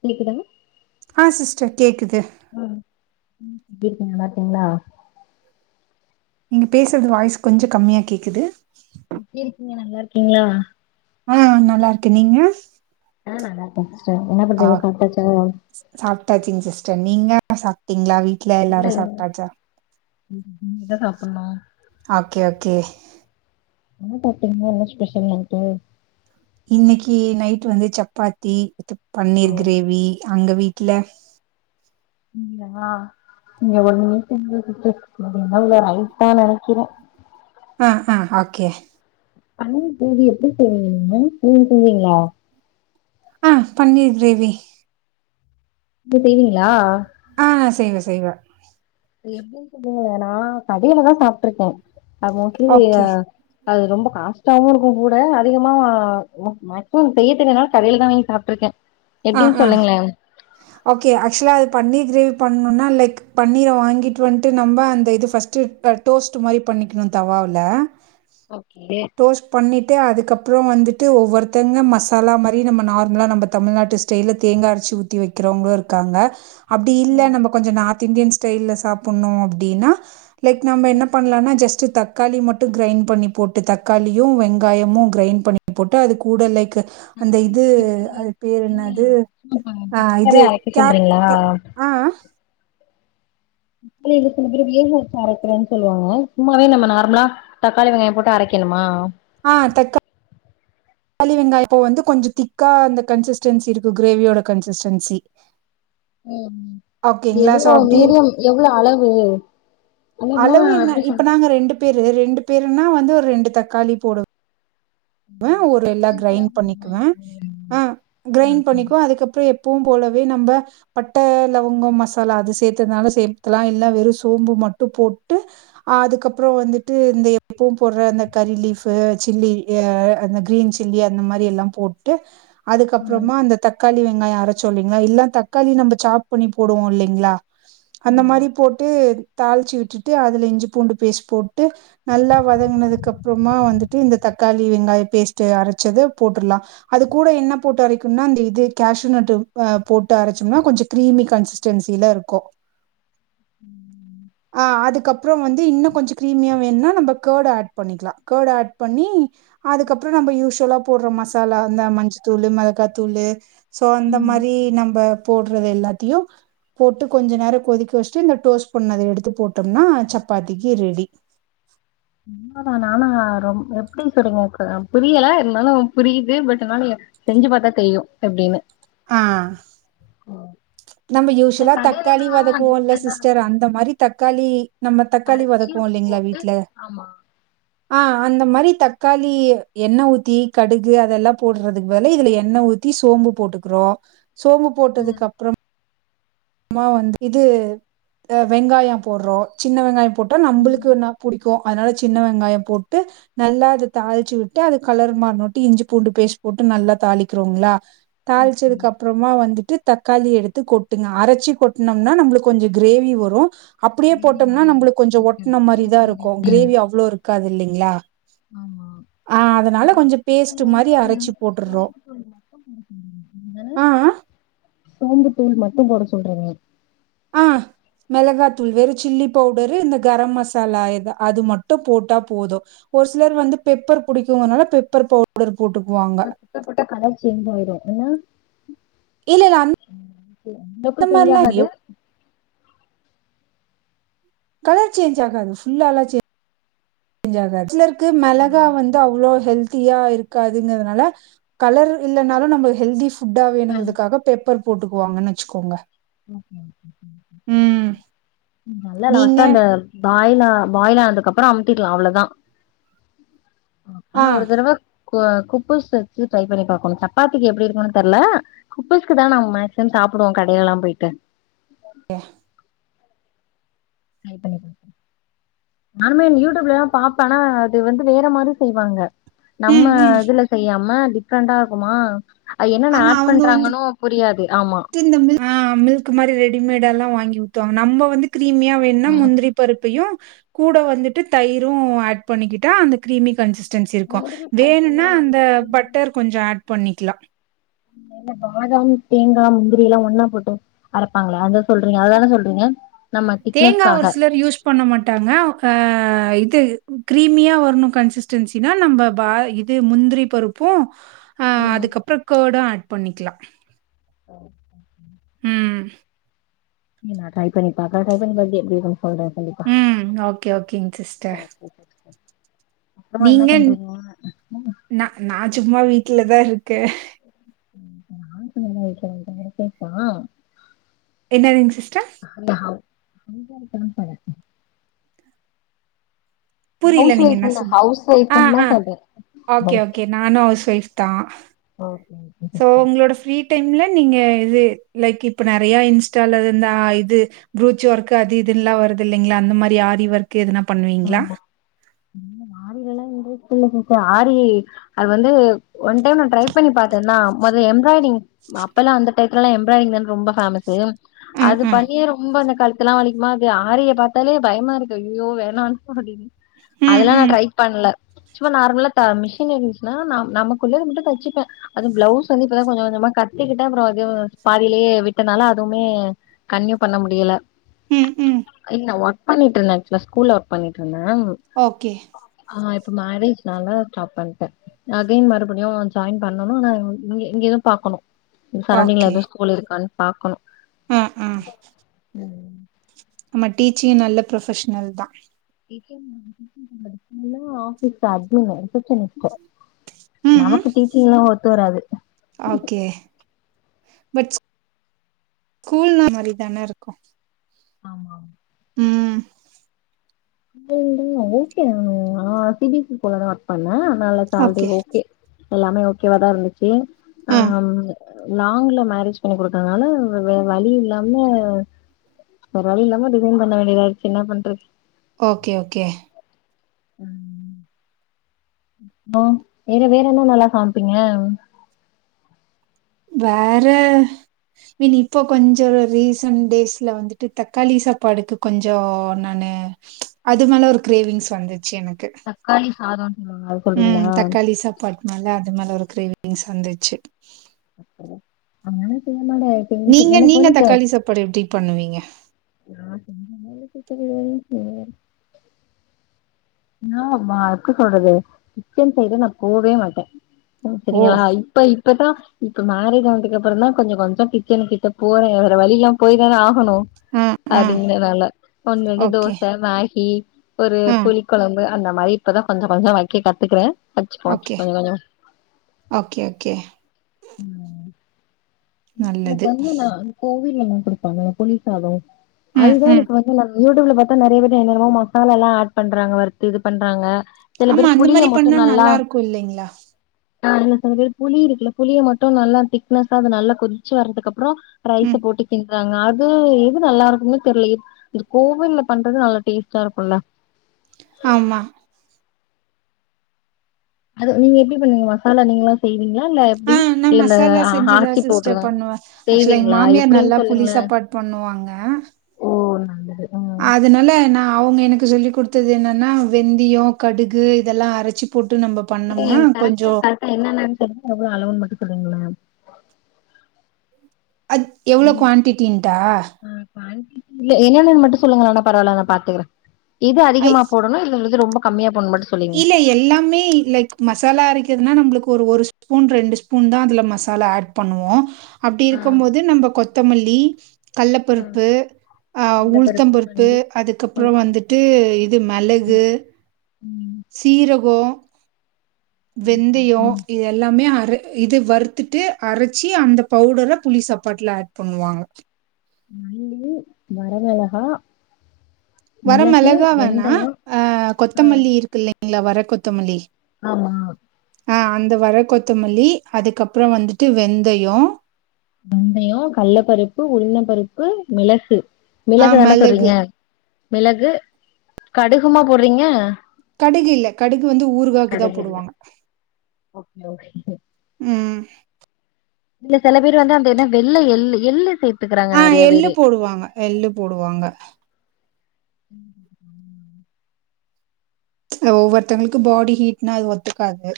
கேக்குதா ஆ சிஸ்டர் கேக்குது ம் எப்டி இருக்கீங்க நல்லாருக்கீங்களா நீங்க பேசுறது வாய்ஸ் கொஞ்சோ கம்மியா கேக்குது எப்டி இருக்கீங்க நல்லா இருக்கீங்களா ஆஹ் நல்லா இருக்கே நீங்க ஆஹ் நல்லாகேங்க ஆக் சாப்டாச்சிங் சிஸ்டர் நீங்க ன சாப்டீங்களா வீட்ல எல்லாரு சாப்டாச்சா இ இனிமேதா சாப்புணு ஓகே ஓகே என்ன சாப்டிங்க என்ன ஸ்பெஷல் நைட்டு இன்னைக்கு நைட் வந்து chapati with O paneer gravy அங்க வீட் டுல ம் நா இங்க ஒன்னுமே செய்யல சிஸ்டர் ஒன்னு இல்ல ரைஸ் தா நெனைக்கிறே ஆஹ ஆஹ ஓகே பன்னீர் கிராவி எப்டி செய்வீங்க நீங்க செவ்வீங்ளா ஆஹ் பன்னீர் கிரேவி நீங்க பெய்வீங்களா ஆஹ் செய்வே செய்வே எப்டின்னு சொல்லுங்க நா கடையிலதா சாப்டுருக்கே அ மோஸ்ட்லி ஓகே அது ரொம்ப காஷ்டாவவு இருக்கு கூட அதிகமா மேக்சிமம் செய்ய தெரியாதனால கடையில தா வாங்கி சாப்டுருக்கே அ ஆஹ ஓகே ஆக்சுவலா அது பன்னீர் கிரேவி பண்ணணுனா லைக் பன்னீர வாங்கிட்டு வந்துட்டு நம்ம அந்த இது ஃபஸ்டு பிரட் டோஸ்ட் மாரி பண்ணிக்கணு தவவுல ஓகே டோஸ்ட் பண்ணிட்டு அதுக்கப் றோ வந்துட்டு ஒவ்வொருத்தவங்க மசாலா மாரி நம்ம நார்ம்லா நம்ம தமிழ்நாட் டு ஸ்டைல தேங்காய அச்சி ஊத்தீ வைக்கிறவங்களு இருக்காங்க அப்டி இல்ல நம்ம கொஞ்சோ நாத் தின்டியன் ஸ்டைல்ல சாப்ணு அப்டின்னா லைக் நம்ம என்ன பண்ணலாம்னா ஜஸ்ட் டு தக்காளி மட்டு கிரைண் பண்ணி போட்டு தக்காளியு வெங்காயமும் கிரைண் பண்ணி போட்டு அது கூட லைக் அந்த இது அது பேரு என்ன அது ஆஹ் சும்மாவே இது அரைக்க கேக் சொல்றீங்களா க ஆஹ் அ அ அதுலே சில பேரு வேகவச்சு அரைக்கிறேன்னு சொல்லுவாங்க சும்மாவே நம்ம நார்மலா தக்காளி வெங்காயம் போட்டு அரைக்க வக்கணுமா ஆஹ் தக்கா ளி வெங்காய இப்போ வந்து கொஞ்சோ திக்கா அந்த கன்சிஸ்டன்சி இருக்கு கிரேவியோட கன்சிஸ்டன்சி ம் ம் ஓகேங்களா? ஸோ எவ்ளோ அப்டி இருக் மீடியம் எவ்ளோ அளவு அளவுனா அளவு என்ன எப்டி சொல்றது இப்ப நாங்க ரெண்டு பேரு ரெண்டு பேருனா வந்து ஒரு ரெண்டு தக்காளி போடு வே எல்லா ஈக்குவலா கிரைண் போடணுமா பண்ணிக்குவே ஆஹ கிரைண்ட் பண்ணிகுவே அதுக்கப்றோ எப்போவும் போலவே நம்ம பட்ட லவங்கம் மசாலா அது சேத்ததுனால சேத்தலா இல்ல வெறும் சோம்பு மட்டு போட்டு அதுக்கப்றோ வந்துட்டு இந்த எப்பவு போடுற அந்த கரி லீப் சில்லி ய அந்த கிரீன் சில்லி அந்த மாரி எல்லா போட்டு ஆ அதுக்கப்றமா அந்த தக் தக்காளி வெங்காயம் அரச்சோ இல்லைங்களா இல்லா தக்காளி நம்ம சாப் பண்ணி போடுவோம் இல்லேங்களா அந்த ஆமா மாரி போட்டு தாளிச்சி விட்டுட்டு அதுல இஞ்சி பூண்டு பேஸ்ட் போட்டு நல்லா வதங்கினதுக்கு அப்புறமா வந்துட்டு இந்த தக் க்காளி வெங்காயம் பேஸ்ட் அரைச்சத போட்றலா அது கூட என்ன போட்டு அரைக்கும்னா அந்த இது கேசுநட் போட்டு அரைச்சோம்னா கொஞ்சோ கிரீமி கன்சிஸ்டன்சில இருக்கு ஆஹ் அதுக்கப் றோ வந்து இன்னு கொஞ்சோ கிரீமியா வேணும்னா நம்ம ஆட் பண்ணிக்கலாம் கேர்ட் ஆட் பண்ணி அதுக்கப்றோ நம்ம யூசுவலா போடுற மசாலா இந்த மஞ்சத்தூளு மிளகாத்தூளு சோ அந்த ம் மாரி நம்ம போடுறது எல்லாத்தையு போட்டு கொஞ்ச நேரோ கொதிக்க வச்சிட்டு இந்த டோஸ் பண்ணத எடுத்து போட்டம்னா சப்பாத்திக்கு ரெடி [unintelligible] என்ன [unintelligible] ரொம் எப்டி சொல்லி ங்க புரியல இருந்தாலு புரியுது பட்டானாலு செஞ்சு பாத்தா தெரியு எப்டின்னு ஆ நம்ம இந்த யூஷ்வலா தக்காளி கடைலனா வதக்குவோல டிஃப்ரெண்டா சிஸ்டர் அந்த மாரி தக்காளி நம்ம தக்காளி அரைச்சு வதக்குவோ இல்லைங்ளா போட்டு வீட்ல ஆமா ஆ அந்த மாரி தக்காளி எண்ண ஊத்தி கடுகு அதெல்லா போட்றதுக்கு பதுலு இதுல எண்ண ஊத் ஊத்தி சோம்பு போட்டுக்குறோ சோம்பு போட்டதுக்கு ம் அப்றம் மா வந் இது இந்த வெங்காயம் போட்றோ சின்ன வெங்காய போட்டா ம் நம்புளுக்கு வேண்ணா புடிக்கு அதனால சின்ன வெங்காய போட்டு நல்லா அது தாளிச்சு உட்டு அது கலர் மாற்நோட்டி இஞ்சி பூண்டு பேஸ்ட் போட்டு நல்லா தாளிக்றோங்ளா ஓகே தாளிச்சதுக்கு அப்றமா வந்துட்டு தக்காளி எடுத்து கொட்டுங்க அரை ச்சி கொட்னம்னா நம்ளுக்கு கொஞ்சோ கிரேவி வரு அப்டியே கிரேவி போட்டம்னா மாரி வரும் நம்புளுக்கு கொஞ்சோ ஓகே ஒட்ன புரியுது மாரிதா புரியுது இருக்கு எப்டின்னு கிரேவி அவ்ளோ இருக்காது இல்லிங்ளா ஆமா ஆ இப்ப நீ பேஸ்ட் மாரி வந்து நீங்க அரைச்சு போட்டுர்றோம். வந்து ஆ, [inaudible] சோம்புத்தூள் மட்டு போட சொல்றீங்க ஆ மிளகா தூள் வெறு சில்லி பவுடரு இந்த கரம் மசாலா எதா அது மட்டு போட்டா போது ஒரு சிலர் வந்து பெப்பர் புடிக்கு னால பெப்பர் பவுடர் [inaudible] வத்த போட்டா கலர் சேஞ்ச் ஆயிடு என்ன இல்ல இல்ல [unintelligible] அந்தலாம் செய்யாகாது எவ் கலர் சேஞ்ச் ஆகாது ஃபுல்லாலா சேஞ் சிலருக்கு ஆ மெளகா வந்து அவ்ளோ ஹெல்த் த்தியா இருக்காதுங்றதுனால கலர் இல்லனாலு நமக் ஹெல்தி ஃபுட்டா கல் வேணுங்றதுக்காக பேப்பர் போட்டுக்குவாங்கன்னு வச்சுக்கோங்க ம். நல்ல நீங்க? லாஸ்ட்டா அந்த பாய்லா பாயிலானதுக்கு அப்றம் அம்த்தில்லா அவ்ளதா ஆ. ஆனா ஒரு தரவ கோ குப்பஸ் [unintelligible] வச்சு ட்ரை பண்ணி பாக்கணு சப்பாத்திக்கு எப்டி இருக்குனு தெர்ல [unintelligible] தா நம் மேக்சிமம் சாப் சாப்புர்ரோ கடை எல்லா போயிட்டு [inaudible] [unintelligible] நானுமே யூடியூப்லலா பாப்பே ஆனா அது வந்து வேற மாரி செய்வாங்க நம்ம ம், ம். இதுல செய்யாம டிஃப்ரெண்டா இருக்குமா ஆ என்னன்ன ஆமா. ஆட் அவங்க வந்து பண்றாங்கண்ணு புரியாது ஆமா [inaudible] ஆ மில்க் மாரி ரெடிமேடாலா வாங்கி ஊத்துவாங்க நம்ப வந்து கிரீமியா வேண்னா ம் முந்திரி பருப்பையு கூட வந்துட்டு தயிரு ஆட் பண்ணிக்கிட்டா அந்த கிரீமி கன்சிஸ் டெண்சி இருக்கு முந்திரி பருப்புல வேணுனா என்ன அந்த போடுவீங்க பட்டர் கொஞ்சோ ஆட் பண்ணிக்லா ஏங்க பாதாம் தேங்கா முந்திரிலா ஒன்னா போட்டு அரைப்பாங்களே அத சொல்றீங்க அததான சொல்றீங்க நம்ம தேங்கா ஒரு திக்னஸ்காக சிலர் யூஸ் பண்ண மாட்டாங்க ஆ இது கிரீமியாக வர்ணு கன்சிஸ்டன்சினா நம்ப பா இது முந்திரி பருப்பு ஆ ம் அதுக்கப்றோ கர்டு ஆட் பண்ணிக்லா [unintelligible] ம் இங்க ட்ரை பண்ணி பாக்றே ட்ரை பண்ணி எப்டி [inaudible] ம் ஓகே ஓகேங் சிஸ்டர் ஓகே சிஸ் அப்றமா என்ன நீங்க பண்றீங்க நா நா சும்மா வீட்லதா இருக்கே [inaudible] என்னதுங்க சிஸ்டர் [unintelligible] புரில ஹவுஸ் நீங்க ஒய்ஃப் என்ன இல்ல சொல்லி ஹவுஸ் ஒய்ஃப்ன்னு ஆஹ் தா ஆஹ் சொல்றே ஓகே ஓகே நானு ஹவுஸ் ஒய்ஃப் தா ஓ டைம்ல நீங்க இது லைக் இப்ப நெறைய இன்ஸ்டால இந்த ப்ரூச் ஒர்க் அது இதுன்ல்லா வரு து இல்லிங்களா அந்த மாரி ஆரிவொர்க் எதுன பண்ணுவீங்களா ஆமா [inaudible] ஆரி அது வந்து ஒன் டைம் நா ட்ரை பண்ணி பாத்தேன்னா மொத எம்ப்ராய்டிங் அப்பெல்லா அந்த டைத்துலல்லா எம்பராய்டிங் தான ரொம்ப பேமஸு ம் அது ம் பண்ணியே ரொம்ப எனக் கழுத்தெல்லா வலிக்குமா அது ஆரிய பாத்தாலே பயமாருக்க ஐய்யயோ வேணானு அப்டின் ம் அதெல்லா நா ம் ட்ரை பண்ல சும்மா நார்மலா த மிஷின் இருந்ச்சினா நா நமக்குள்ளது மட்டு தச்சிப்பே அது பிளவுஸ் வந்து இப்பதா கொஞ்ச கொஞ்சமா கத்துக்கிட்ட அப்புற அதுவு பாதிலயே விட்டனால அதுவுமே கன்னியூ பண்ண முடியல ம் ம் இல் ஒர்க் பண்ணிட்டு இருந்த ஆக்சுவலா ஸ்கூல் ஒர்க் பண்ணிட்டு ந்தா ஓகே ஆ இப் ப்போ மேரேஜ் நால ஸ்டாப் பண்ணிட்டே அகைன் மறுபடியு ஜாயின் பண்ணணு உனா இங்கே இங்கேதா பாக்கணு சரௌண்டிங்ல ஓகே எதுவு ஸ்கூல் இருக்கான்னு பாக்கணும் ஆ ம் ஆமா டீச்சிங் நல்ல ப்ரொபஷ்னல் தா [inaudible] ஆபீஸ் அட்மின் ரிசப்ஷனிஸ்டு ம் ம் நமக்கு டீச்சிங்லா ஒத்து வராது ஓகே பட் ஸ்கூல் னா அந்தமாரி தானே இருக்கு ஆமாம் [unintelligible] ஓகே நானு ஆஹ் சி பி எஸ் சி ஸ்கூல்லதா ஒர்க் பண்ண நல்ல சால்ரி ஓகே எல்லாமே ஓகேவாதா இருந்துச்சு ஆ ஆஹம் லாங்ல மேரேஜ் பண்ணி குடுத்ததுனால வே வழி இல்லாம வேற வழி இல்லாம ரிசைன் பண்ண வேண்டியதா ஆயிடுச்சு ன்னா பண்றது ஓகே ஓகே ம்ம் ஹோ வேற வேற என்ன நல்லா சமைப்பீங்க வேற மீன் இப்போ கொஞ்ச ரீசன்ட் டேஸ்ல வந்துட்டு தக்காளி சாப்பாடுக்கு கொஞ்சம் நான் னு அது மேல ஒரு கிரேவிங்ஸ் வந்து ச்சி எனக்கு தக்காளி சாதோன்னு சொல்லுவாங்க அது உம் சொல்றீங்களா தக்காளி சாப்பாடு மேல அது மேல ஒரு கிரேவிங்ஸ் வந்துச்சு ஆனாலு செய்யமாட்ட எனக் தெஞ்சி நீங்க எனக் நீங்க வந்து சே தக்காளி சாப்பாடு எப்டி பண்ணுவீங்க [unintelligible] நா வா எப்டி சொல்றது கிச்சன் சைடு நா போவே மாட்டே ஓ சரிங்களா இப்ப இப்பதா இப்ப மேரேஜானதுக்கு அப்புற தா கொஞ்ச கொஞ்ச கிச்சன் கிட்ட போறே வேற வழில்லாம் போய் தானே ஆவ் கனு ஆ ஆ அப்டிறனலே ஒண்ரெண்டு ஓகே தோச மேகி ஒரு ஆ கொழம்பு அந்த மாரி இப்பதா கொஞ்சோ கொஞ்சோ வக்க கத்துக்கறே வச்சுப்போ வச்சுப்போ ஓகே கொஞ்ச கொஞ்சமா ஓகே ஓகே எனக்கு நல்லது வந்து நா கோவில் எல்லா குடுப்பாங்கல்ல புளி சாதம் ம் அதுதா ம் எனக்கு வந்து யூடியூப்ல பாத்தா நெறைய பேர் என்னன்னமோ மசாலால்லா ஆட் பண்றாங்க வருத்து இது பண்றாங்க சில ஆமா பேரு அந்த புளிய மாரி மட்டு பண்ணா நல்லா இருக்கு இல்லைங்களா ஆஹ் இல்ல சில பேர் புளி இருக்குல புளிய மட்டு நல்லா திக்னஸ்ஸா அத நல்லா கொதிச்சு வரதுக்கு அப் றோ ம் ரைஸ்ஸ போட்டு கின் டிறாங்க அது எது நல்லா இருக்குன்னே தெர்ல இது கோவில்ல பண்றது நல்லா டேஸ்ட்டா இருக்குல்ல ஆமா அது நீங்க எப்டி பண்ணுவிங்க மசாலா நீங்களா செய் ங்களா இல்ல ஆ எப்டி நா இல்ல இந்த மசாலா ஆ செஞ்சுதா ஆச்சி சிஸ்டர் பவுடருதா பண்ணுவே ஆக்சுவலா எங்க செய்வீங்களா மாமியார் எப்டின்னு நல்லா புளி சொல்லுங்களே சாப்பாடு பண்ணுவாங்க ஓ நல்லது ம் அதனால நா அவங்க எனக்கு சொல்லிக் குடுத்தது என்னன்னா வெந்தயோ கடுகு இதெல்லா அரைச்சி போட் ஏ கரெக்டா கரெக்டா என்னன்னு சொல்லுங்க எவ்ளோ அளவுனு மட்டு செல்லுங்களே அத் எவ்ளோ குவான்டிட்டடா ஆ குவான்டிட்டி இல்ல என்னென்னனு மட்டு சொல்லுங்களனா பரவால நா பாத்துக்கிறே இது ஐ அதிகமா போடணு இல்ல இது ரொம்ப கம்மியா போடணுனு மட்டு சொல்லுங்க இல்ல எல்லாமே லைக் மசாலா அரைக்கிறதுனா நம்ளுக்கு ஒரு ஒரு ஸ்பூன் ரெண்டு ஸ்பூன் தா அதுல மசாலா ஆட் பண்ணுவோ அப்டி ஆ இருக்கு போது நம்ம கொ த்தமல்லி ஆ கல்லப்பருப்பு அ கடலப்பருப்பு உளுத்தம்பருப்பு வண்டி அதுக்கப்புறோ புழுங் வந்துட்டு இது மெளகு ம் சீரகோ ம் ம் வெந்தயோ ம் இது எல்லாமே அர இது வறுத்துட்டு அரைச்சு அந்த பவுடரை புளி சாப்பாட்டுல ஆட் பண்ணுவாங்க மல்லி வரமெளகா வர மெளகா வேணா அ ஆ கொத்தமல்லி இருக்கு இல்லீங்களா வர கொத்தமல்லி ஆமா இந்த வர கொத்தமல்லி அதுக்கப்புறோ வந்துட்டு வெந்தயோ வெந்தயோ கல்லப் பருப்பு உளுந்தப் பருப்பு மிளகு ஆ மிளகு தானே சொல்றீங்க மெளகு மிளகு கடுகுமா போட்றீங்க கடுகு இல்ல கடுகு வந்து ஊறுகாக்குதா போடுவாங்க ஓக ம் இல்ல செல பேரு வந்து அந்த என்ன வெள்ள எள்ளு எள்ளு சேப் ஆ எள்ளுப் போடுவாங்க எள்ளுப் போடுவாங்க ம்ஹூம் ஒவ்வொருத்தவங்களுக்கு பாடி ஹீட்னா அது ஒத்துக்காது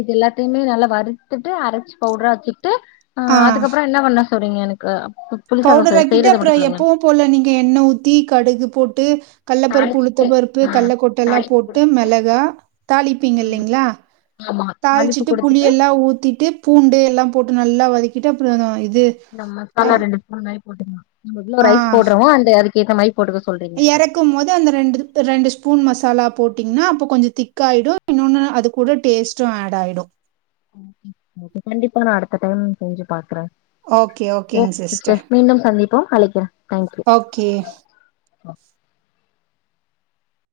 இது எல்லாத்தையுமே நல்லா வறுத்துட்டு அரைச்சு பவுடரா வச்சுட்டு அ அதுக்கப்புறோ என்னாப் பண்ண சொரிங்க எனக்கு புளிசாதோ பவுடரா ஆக்கிட்டு செய்யறத அப்புறோ மட்டு சொல்லுங்க எப்பவு போல நீங்க எண்ண ஊத்தி கடுகுப் போட்டு கல்லப்பருப்பு உளுத்த தாளிச்சிட்டு பருப்பு ஆ கடல்ல கொட்டை எல்லா தாளிப்பு போட்டு குடுத்துட்டு மெளகா தாளிப்பீங்க ம் இல்லைங்களா ஆமா தாளிப்பு தாளிச்சிட்டு புளி குடுத்துட்டு எல்லா ஊத்திட்டு பூண்டு எல்லா போட்டு நல்லா வதக்கிட்டு அப்புறோ இது இந்த அ மசாலா ரெண்டு ஸ்பூன் மாரி போட்டுக்கலா நம்ம எவ்ளோ ரைஸ் போடுறமோ அந்த அதுக்கு ஏத்த மாரி போட்டுக்க சொல்றீங்க எறக்கு போது அந்த ரெண்டு ரெண்டு ஸ்பூன் மசாலா போட்டீங்கன்னா அப்ப கொஞ்சோ திக் ஆயிடு இன்னொன்னு அது கூட டேஸ்டு ஆட் ஆயிடு ஓகே கண்டிப்பா நா அடுத்த டைம் செஞ்சு பாக்குறே ஓகே ஓகேங் ஓக் சிஸ்டர் மீண்டும் சந்திப்போம் அழைக்கிறேன் தேங்க்யு ஓகே அ